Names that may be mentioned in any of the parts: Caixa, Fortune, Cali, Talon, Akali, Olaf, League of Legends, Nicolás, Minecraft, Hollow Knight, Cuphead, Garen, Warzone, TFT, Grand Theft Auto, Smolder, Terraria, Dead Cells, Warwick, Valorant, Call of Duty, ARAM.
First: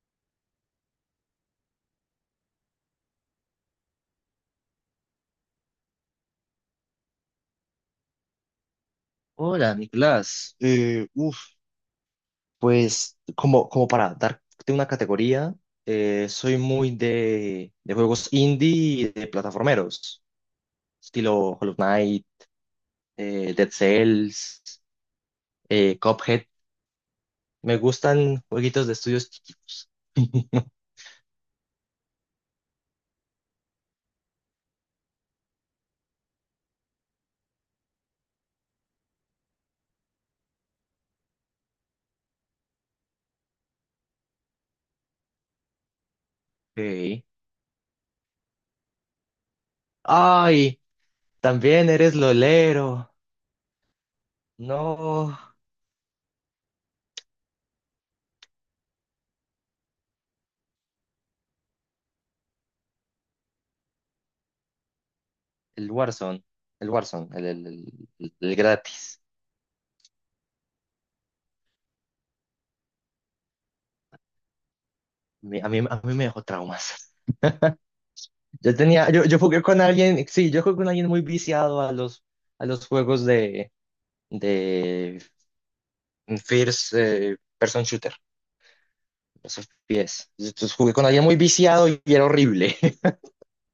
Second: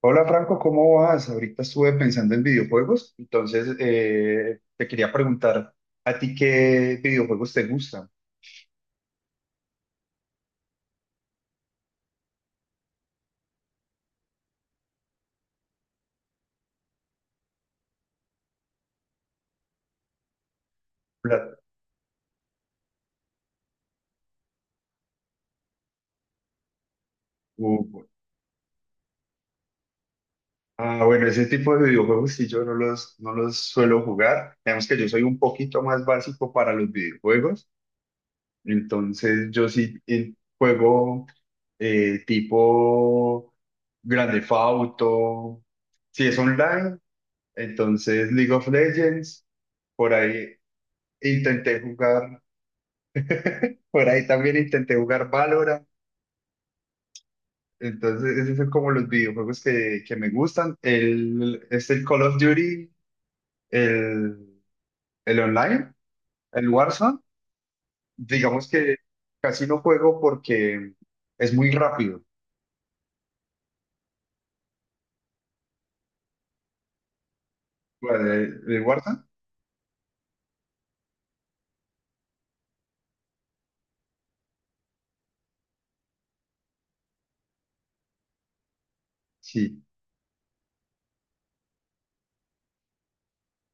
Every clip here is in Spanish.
Hola Franco, ¿cómo vas? Ahorita estuve pensando en videojuegos, entonces te quería preguntar, ¿a ti qué videojuegos te gustan? Hola, Nicolás. Uf, pues como para darte una categoría, soy muy de juegos indie y de plataformeros, Pla- estilo Hollow Knight, Dead Cells, Cuphead. Me u- gustan jueguitos de estudios chiquitos. Ah, bueno, ese tipo de videojuegos sí yo no los suelo jugar. Digamos que yo soy un poquito más básico para los videojuegos, entonces yo sí juego tipo Grand Theft Auto, si es online, Ok. entonces League of Legends, por ahí Ay, intenté también eres jugar. lolero. Por ahí también intenté jugar No, Valorant. Entonces, esos son como los videojuegos que me gustan. Es el Call of Duty, el, el el online, Warzone, el el Warzone. Warzone, el, el- el- el Digamos que gratis. casi no juego porque es muy rápido. A mí me dejó traumas. Bueno, Yo el tenía, Warzone, yo, yo jugué con alguien, sí, yo jugué con alguien muy viciado a los juegos de First Person Shooter, los sí. FPS. Entonces jugué con alguien muy viciado y era horrible.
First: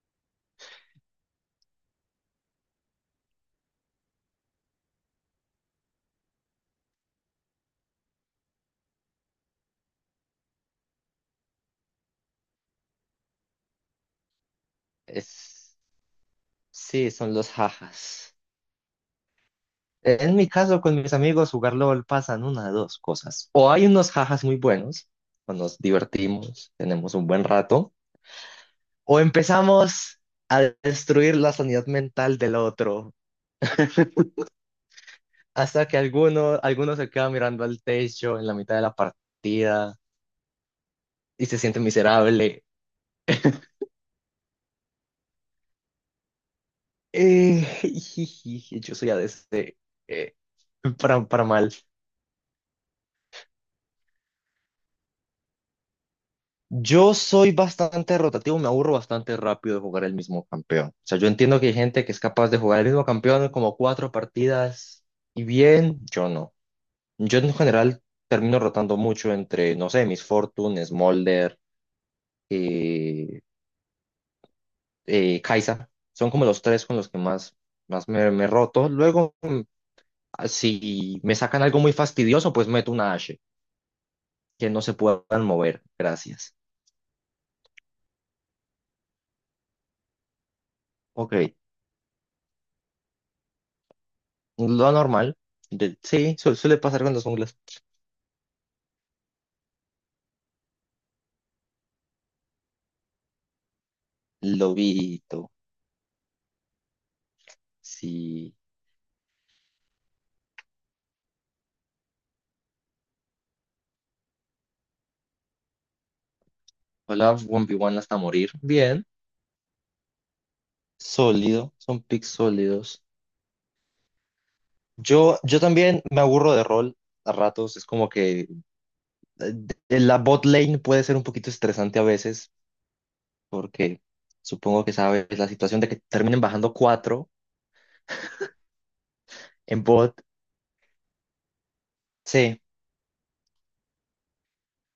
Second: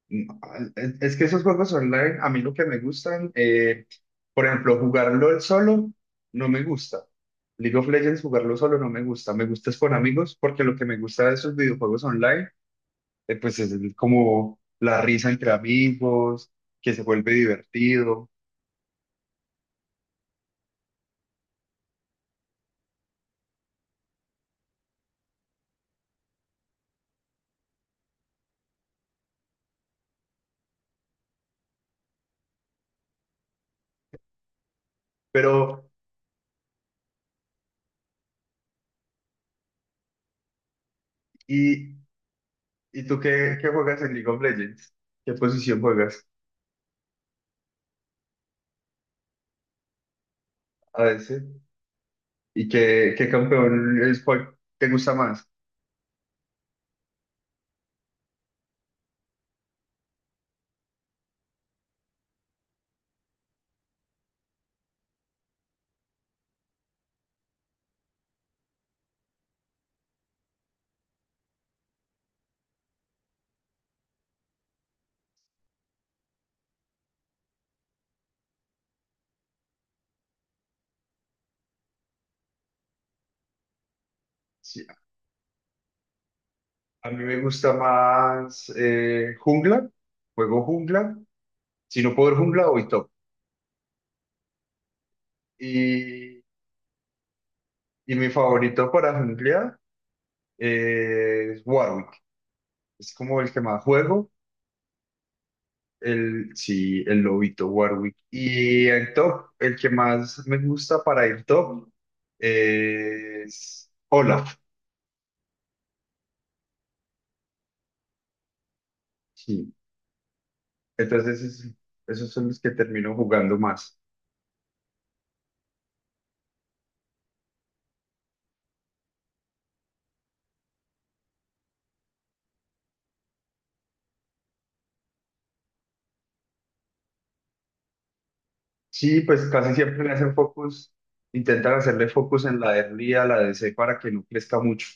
No, Es que esos juegos online, a mí lo que me gustan, por ejemplo, jugarlo el solo, no me gusta. League of Legends, jugarlo solo, no me gusta. Me gusta es con amigos, porque lo que me gusta de esos videojuegos online, pues es como la risa entre Es- amigos, que se sí, vuelve son los divertido. jajas. En mi caso, con mis amigos, jugar LOL pasan una de dos cosas. O hay unos jajas muy buenos, o nos divertimos, tenemos un buen rato, o empezamos a destruir la sanidad mental del otro. Pero, Hasta que alguno se queda mirando al techo en la mitad de la partida y se siente ¿y, miserable. ¿y tú qué juegas en League of Legends? ¿Qué posición juegas Eh, yo soy ADC, eh, a para, veces? para mal. ¿Y qué campeón es, cuál te gusta más? Yo soy bastante rotativo, me aburro bastante rápido de jugar el mismo campeón. O sea, yo entiendo que hay gente que es capaz de jugar el mismo campeón como cuatro partidas y bien, yo no. Yo en general termino rotando mucho entre, no sé, mis Fortune, Smolder, Caixa. Son como los tres con los que más me he roto. Luego, ah, si me sacan algo muy fastidioso, pues meto una H, que no Sí, se puedan mover. Gracias. a mí me gusta más jungla, juego jungla. Ok, Si no puedo ir jungla, voy top. lo normal. Sí, Y, suele pasar con los junglas. y mi favorito para jungla es Warwick. Es como el que más juego. Lobito, El, sí, el lobito Warwick. sí. Y en top, el que más me gusta para ir top es Olaf. Hola, 1v1 hasta morir. Bien, Sí. Entonces, sólido, son picks esos son los que sólidos. termino jugando más. Yo también me aburro de rol a ratos, es como que eh, la bot lane puede ser un poquito estresante a veces porque supongo que sabes la situación de que terminen bajando cuatro Sí, pues casi en siempre le bot. hacen focus, intentan hacerle focus en Sí, la de RI a la DC para que no crezca mucho.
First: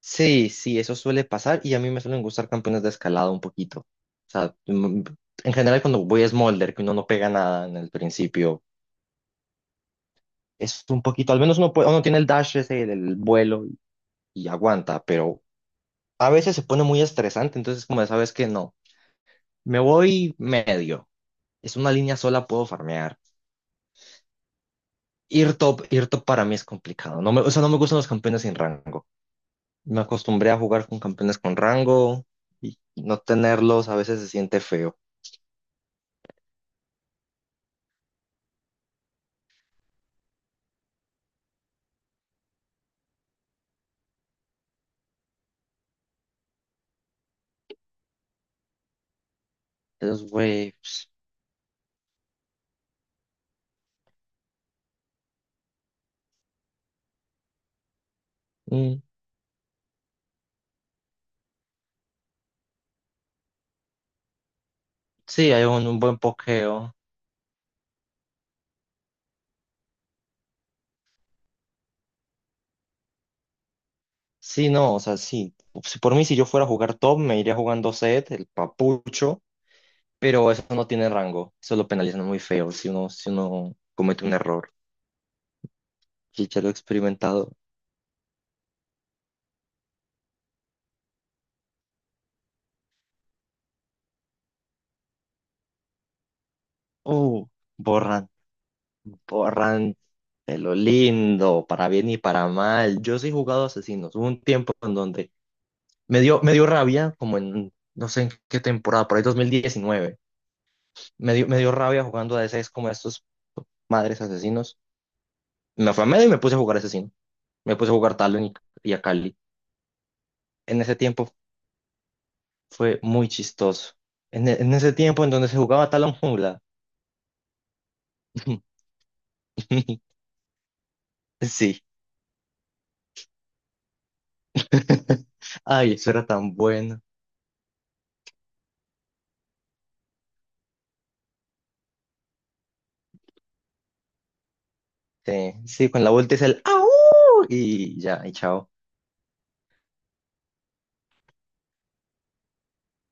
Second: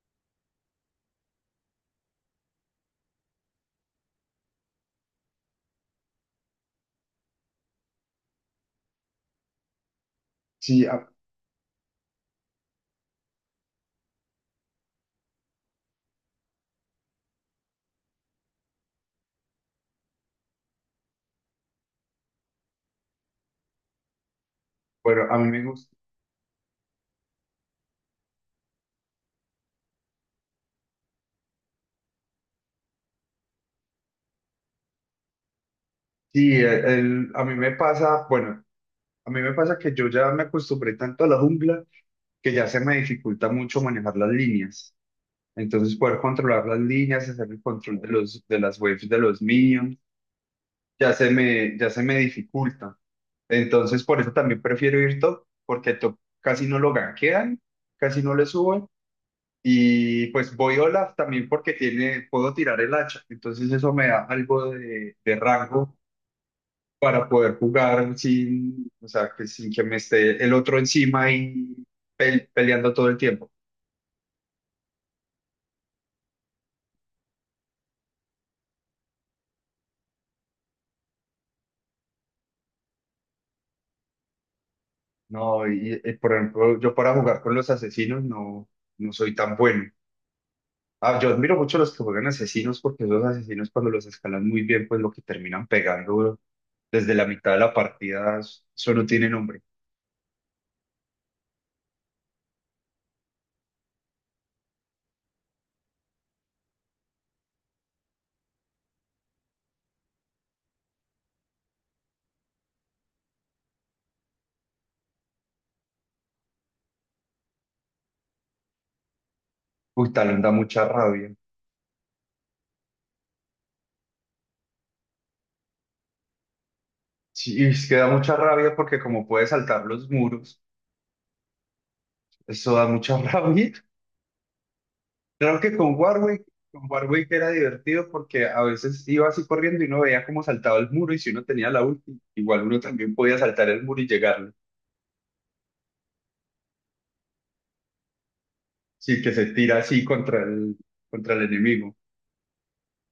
sí, sí, eso suele pasar y a mí me suelen gustar campeones de escalada un poquito. O sea, en general cuando voy a Smolder, que uno no pega nada en el principio, es Sí, un a- poquito, al menos uno, uno tiene el dash ese del vuelo y aguanta, pero a veces se pone muy estresante, entonces como de, sabes que no, me voy medio, es una línea sola, puedo farmear. bueno, a mí Ir me top, gusta. ir top para mí es complicado. O sea, no me gustan los campeones sin rango. Me acostumbré a jugar con campeones con rango y no tenerlos a veces se siente feo. Sí, a mí me pasa, bueno, a mí me pasa que yo ya me acostumbré tanto a la jungla que ya se me dificulta mucho manejar las líneas. Entonces, poder controlar las líneas, hacer el control de de las waves de los minions, Esos waves. Ya se me dificulta. Entonces, por eso también prefiero ir top, porque top casi no lo gankean, casi no le suben. Mm, Y pues voy Olaf también porque tiene, puedo tirar el hacha, entonces eso me da algo de sí, hay un, rango un buen pokeo. para poder jugar sin, o sea, que sin que me esté el otro encima y peleando todo el tiempo. Sí, no, o sea, sí. Si por mí, si yo fuera a jugar top, me iría jugando set, el papucho, pero eso no tiene rango. Eso lo penalizan muy feo si uno comete un error. No, por Y ya lo he ejemplo, yo para jugar con experimentado. los asesinos no soy tan bueno. Ah, yo admiro mucho a los que juegan asesinos porque esos asesinos cuando los escalan muy bien, pues lo que terminan pegando desde la Uh, mitad de la Borran, partida, eso no tiene nombre. borran de lo lindo, para bien y para mal. Yo sí he jugado asesinos. Hubo un tiempo en donde me dio rabia, como en, no sé en qué temporada, por ahí 2019. Me dio rabia jugando a DCs como estos madres asesinos. Me fue a medio y me puse a jugar asesino. Me puse a jugar Talon y a Cali. Uy, talón da mucha En ese rabia. tiempo fue muy chistoso. En ese tiempo en donde se jugaba Talon Jungla. Sí, es que da mucha rabia porque como puede saltar los muros, Sí. eso da mucha rabia. Claro que Ay, eso era tan con bueno. Warwick era divertido porque a veces iba así corriendo y uno veía cómo saltaba el muro y si uno tenía la ulti, igual uno también podía saltar el muro y llegarle. Sí, sí, con la vuelta es el ¡Au! Y ya, y chao. Sí, que se tira así contra contra el enemigo.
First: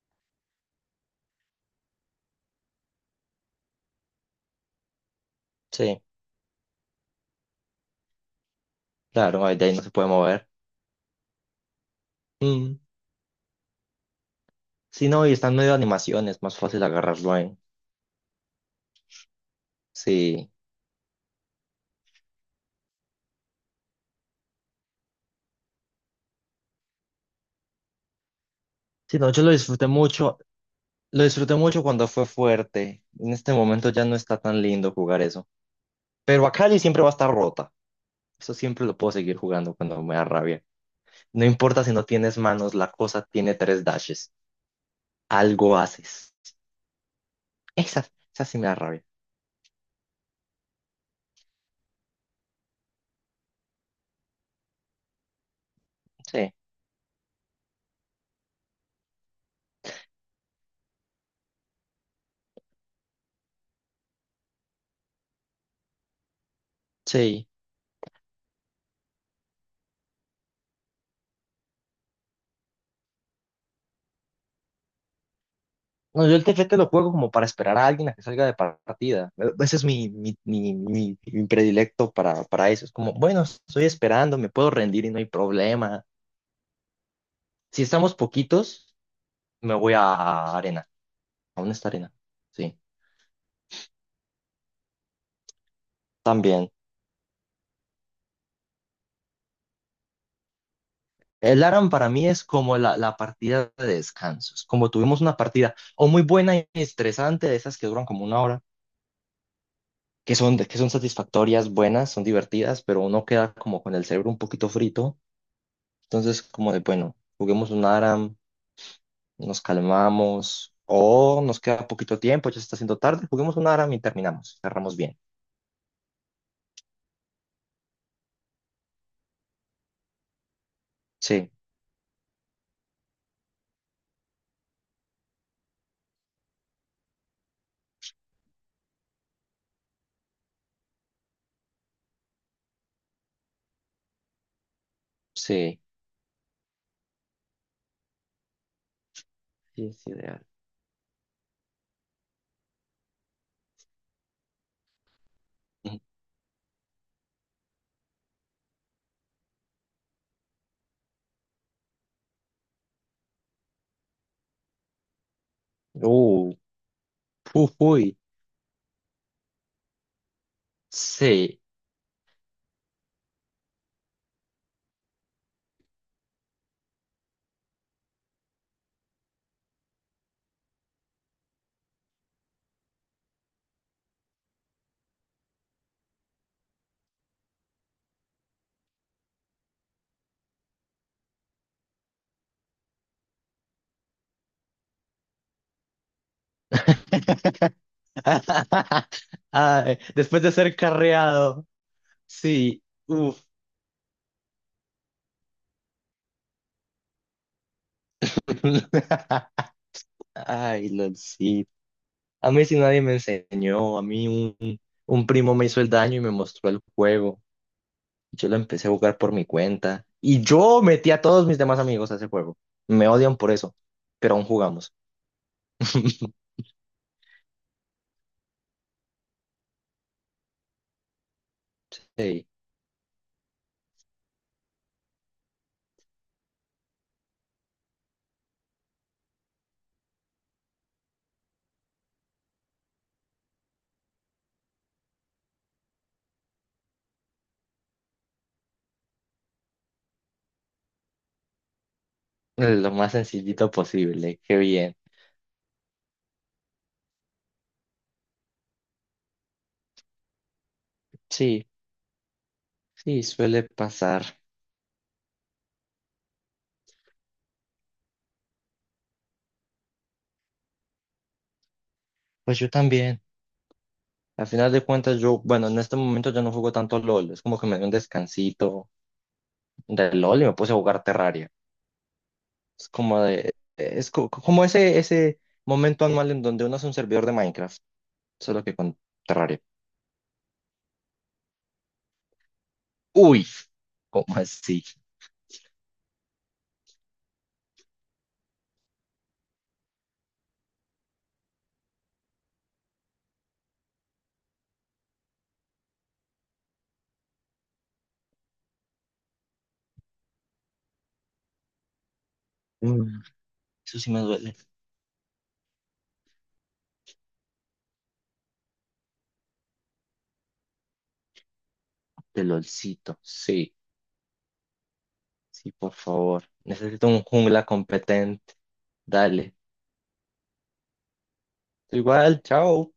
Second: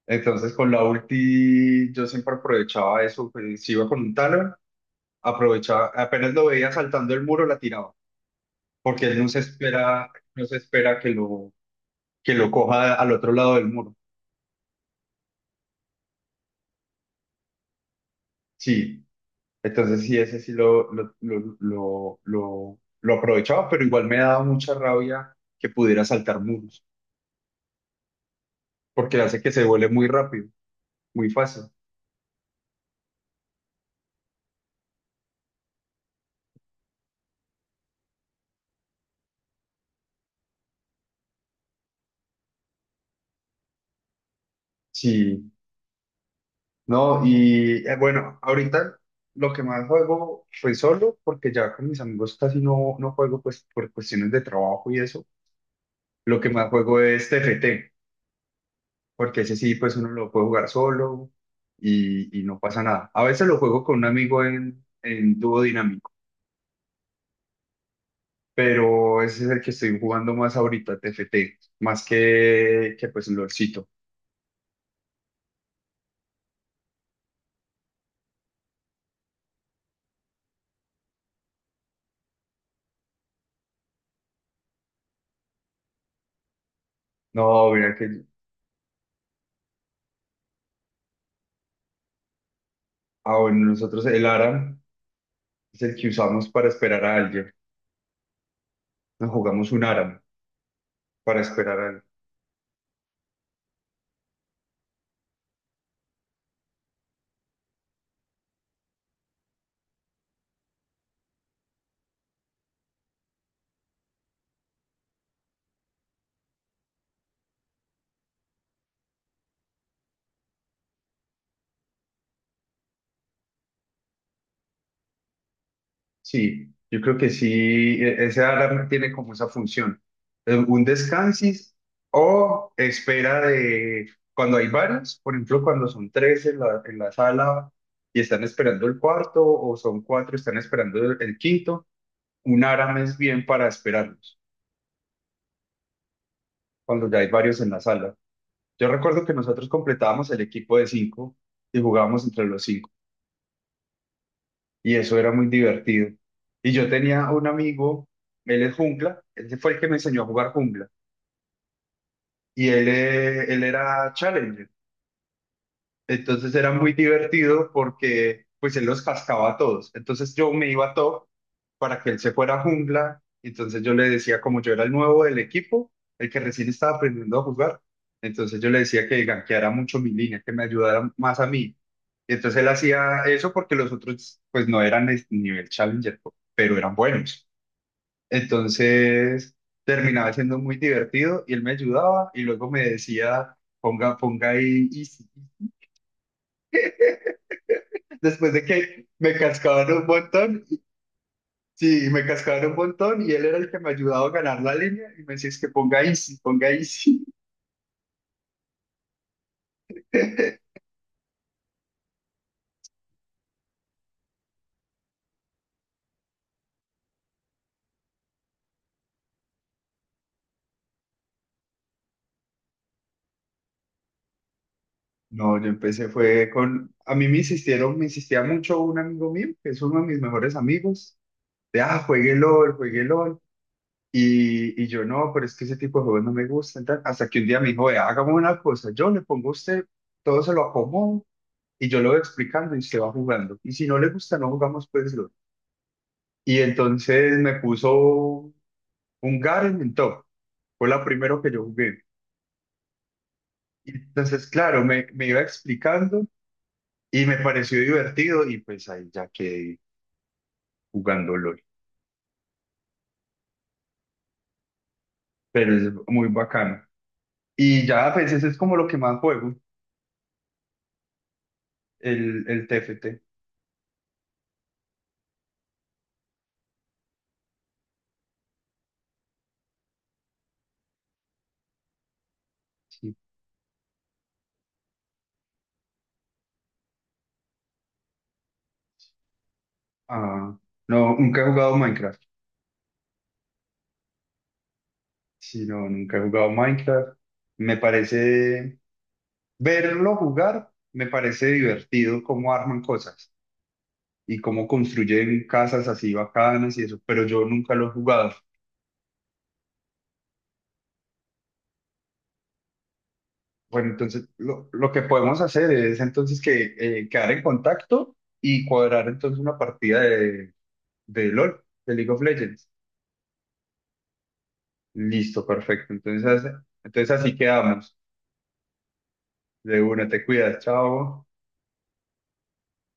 Entonces con la ulti yo siempre aprovechaba eso, pues, si iba con un Talon, aprovechaba, Sí, apenas lo veía saltando el muro, la tiraba, porque él no se claro, ahí de ahí no se puede espera, no mover. se espera que lo Mm. coja al otro lado del muro. Sí, no, y está en medio de animación, es más fácil agarrarlo en. Sí, entonces sí, ese Sí. sí lo aprovechaba, pero igual me daba mucha rabia que pudiera saltar muros, Sí, porque no, hace yo que lo se disfruté vuele muy mucho. rápido, Lo muy disfruté fácil. mucho cuando fue fuerte. En este momento ya no está tan lindo jugar eso. Pero Akali siempre va a estar rota. Eso siempre lo puedo seguir jugando cuando me da rabia. No importa si no tienes manos, la cosa tiene tres dashes. Sí, Algo haces. no, y Esa, bueno, esa sí me da ahorita rabia. lo que más juego fue solo, porque ya con mis amigos casi no juego, pues por cuestiones de trabajo y eso. Lo que Sí. más juego es TFT, porque ese sí, pues uno lo puede jugar solo y no pasa nada. A veces lo juego con un amigo en dúo dinámico, Sí. pero ese es el que estoy jugando más ahorita, TFT, más que pues LOLcito. No, yo el TFT lo juego como para esperar a alguien a que salga de partida. Ese es mi predilecto para eso. Es como, bueno, estoy esperando, me puedo rendir y no hay problema. No, Si mira estamos que, poquitos, me voy a arena. Aún está arena. Sí, ah, bueno, nosotros el ARAM es el que usamos para también. esperar a alguien. Nos jugamos un ARAM para El esperar ARAM a. para mí es como la partida de descansos. Como tuvimos una partida o muy buena y estresante, de esas que duran como una hora, que son satisfactorias, buenas, son divertidas, pero uno queda como con el cerebro un poquito frito. Entonces, como de, bueno, juguemos un ARAM, nos calmamos, o nos queda poquito tiempo, ya se está haciendo tarde, juguemos un ARAM y terminamos, cerramos bien. Sí, yo creo que sí, ese alarma tiene como esa función, un Sí, descansis o espera de cuando hay varios, por ejemplo, cuando son tres en la sala y están esperando el cuarto o son cuatro y están esperando el quinto, un alarma es bien para esperarlos, sí. cuando ya hay varios en la sala. Yo recuerdo que nosotros Sí, es completábamos el ideal. equipo de cinco y jugábamos entre los cinco, y eso era muy Ujú. divertido. Y yo tenía un amigo, él es jungla, él fue el que me enseñó a jugar jungla, y él, él era challenger, Uh, entonces era muy divertido Uy, porque pues él los cascaba a todos. Entonces yo me iba a top sí. para que él se fuera a jungla. Entonces yo le decía, como yo era el nuevo del equipo, el que recién estaba aprendiendo a jugar, entonces yo le decía que gankeara mucho mi línea, que me ayudara más a mí. Y entonces él hacía eso porque los otros pues no eran nivel challenger, pero eran buenos. Entonces terminaba siendo muy divertido y él me ayudaba y luego me decía, ponga ahí easy. Después de que me cascaban Ay, un después de montón, ser carreado, sí, me cascaban un sí, montón y uf. él era el que me ayudaba a ganar la línea y me decía, es que ponga easy, ponga easy. Ay, Lolcito. A mí si nadie me enseñó, a mí un, un primo me hizo el daño y me mostró el juego. Yo lo empecé a jugar por mi cuenta y yo metí a todos mis demás amigos a ese juego. Me odian por eso, pero aún jugamos. No, yo empecé fue con, a mí me insistieron, me insistía mucho un amigo mío, que es uno de mis mejores amigos, de, ah, juegue Sí, LOL, juegue LOL. Y yo no, pero es que ese tipo de juegos no me gustan, tal. Hasta que un día me dijo, vea, hagamos una cosa, yo le pongo a usted, todo se lo acomodo y yo lo voy explicando y se va jugando. Y si no le gusta, no jugamos pues LOL. Y entonces me puso un Garen en top. Fue la primero que yo jugué. lo más sencillito Y posible. entonces, Qué claro, bien. Me iba explicando y me pareció divertido y pues ahí ya quedé jugando LOL. Sí, sí, suele pasar. Pero es muy bacano. Y ya, pues ese es como lo que más juego, Pues el yo TFT. también. Al final de cuentas, yo, bueno, en este momento yo no juego tanto LOL. Es como que me dio un descansito de LOL y me puse a jugar Terraria. Es Sí. como de, como ese momento anual en donde uno es un servidor de Minecraft, solo que con Terraria. Ah, no, nunca he jugado Minecraft. Uy, ¿cómo así? Sí, no, nunca he jugado Minecraft. Me parece, verlo jugar, me parece divertido cómo arman cosas, y cómo construyen casas así bacanas y eso, pero yo nunca lo he jugado. Bueno, Eso sí me entonces duele. Lo que podemos hacer es entonces que quedar en contacto y cuadrar entonces una partida de LOL, de League of De Legends. LOLcito. Sí, Listo, sí, perfecto. por Entonces, favor. Necesito entonces un así jungla quedamos. competente. Dale. De una, te cuidas, chao. Igual, chao.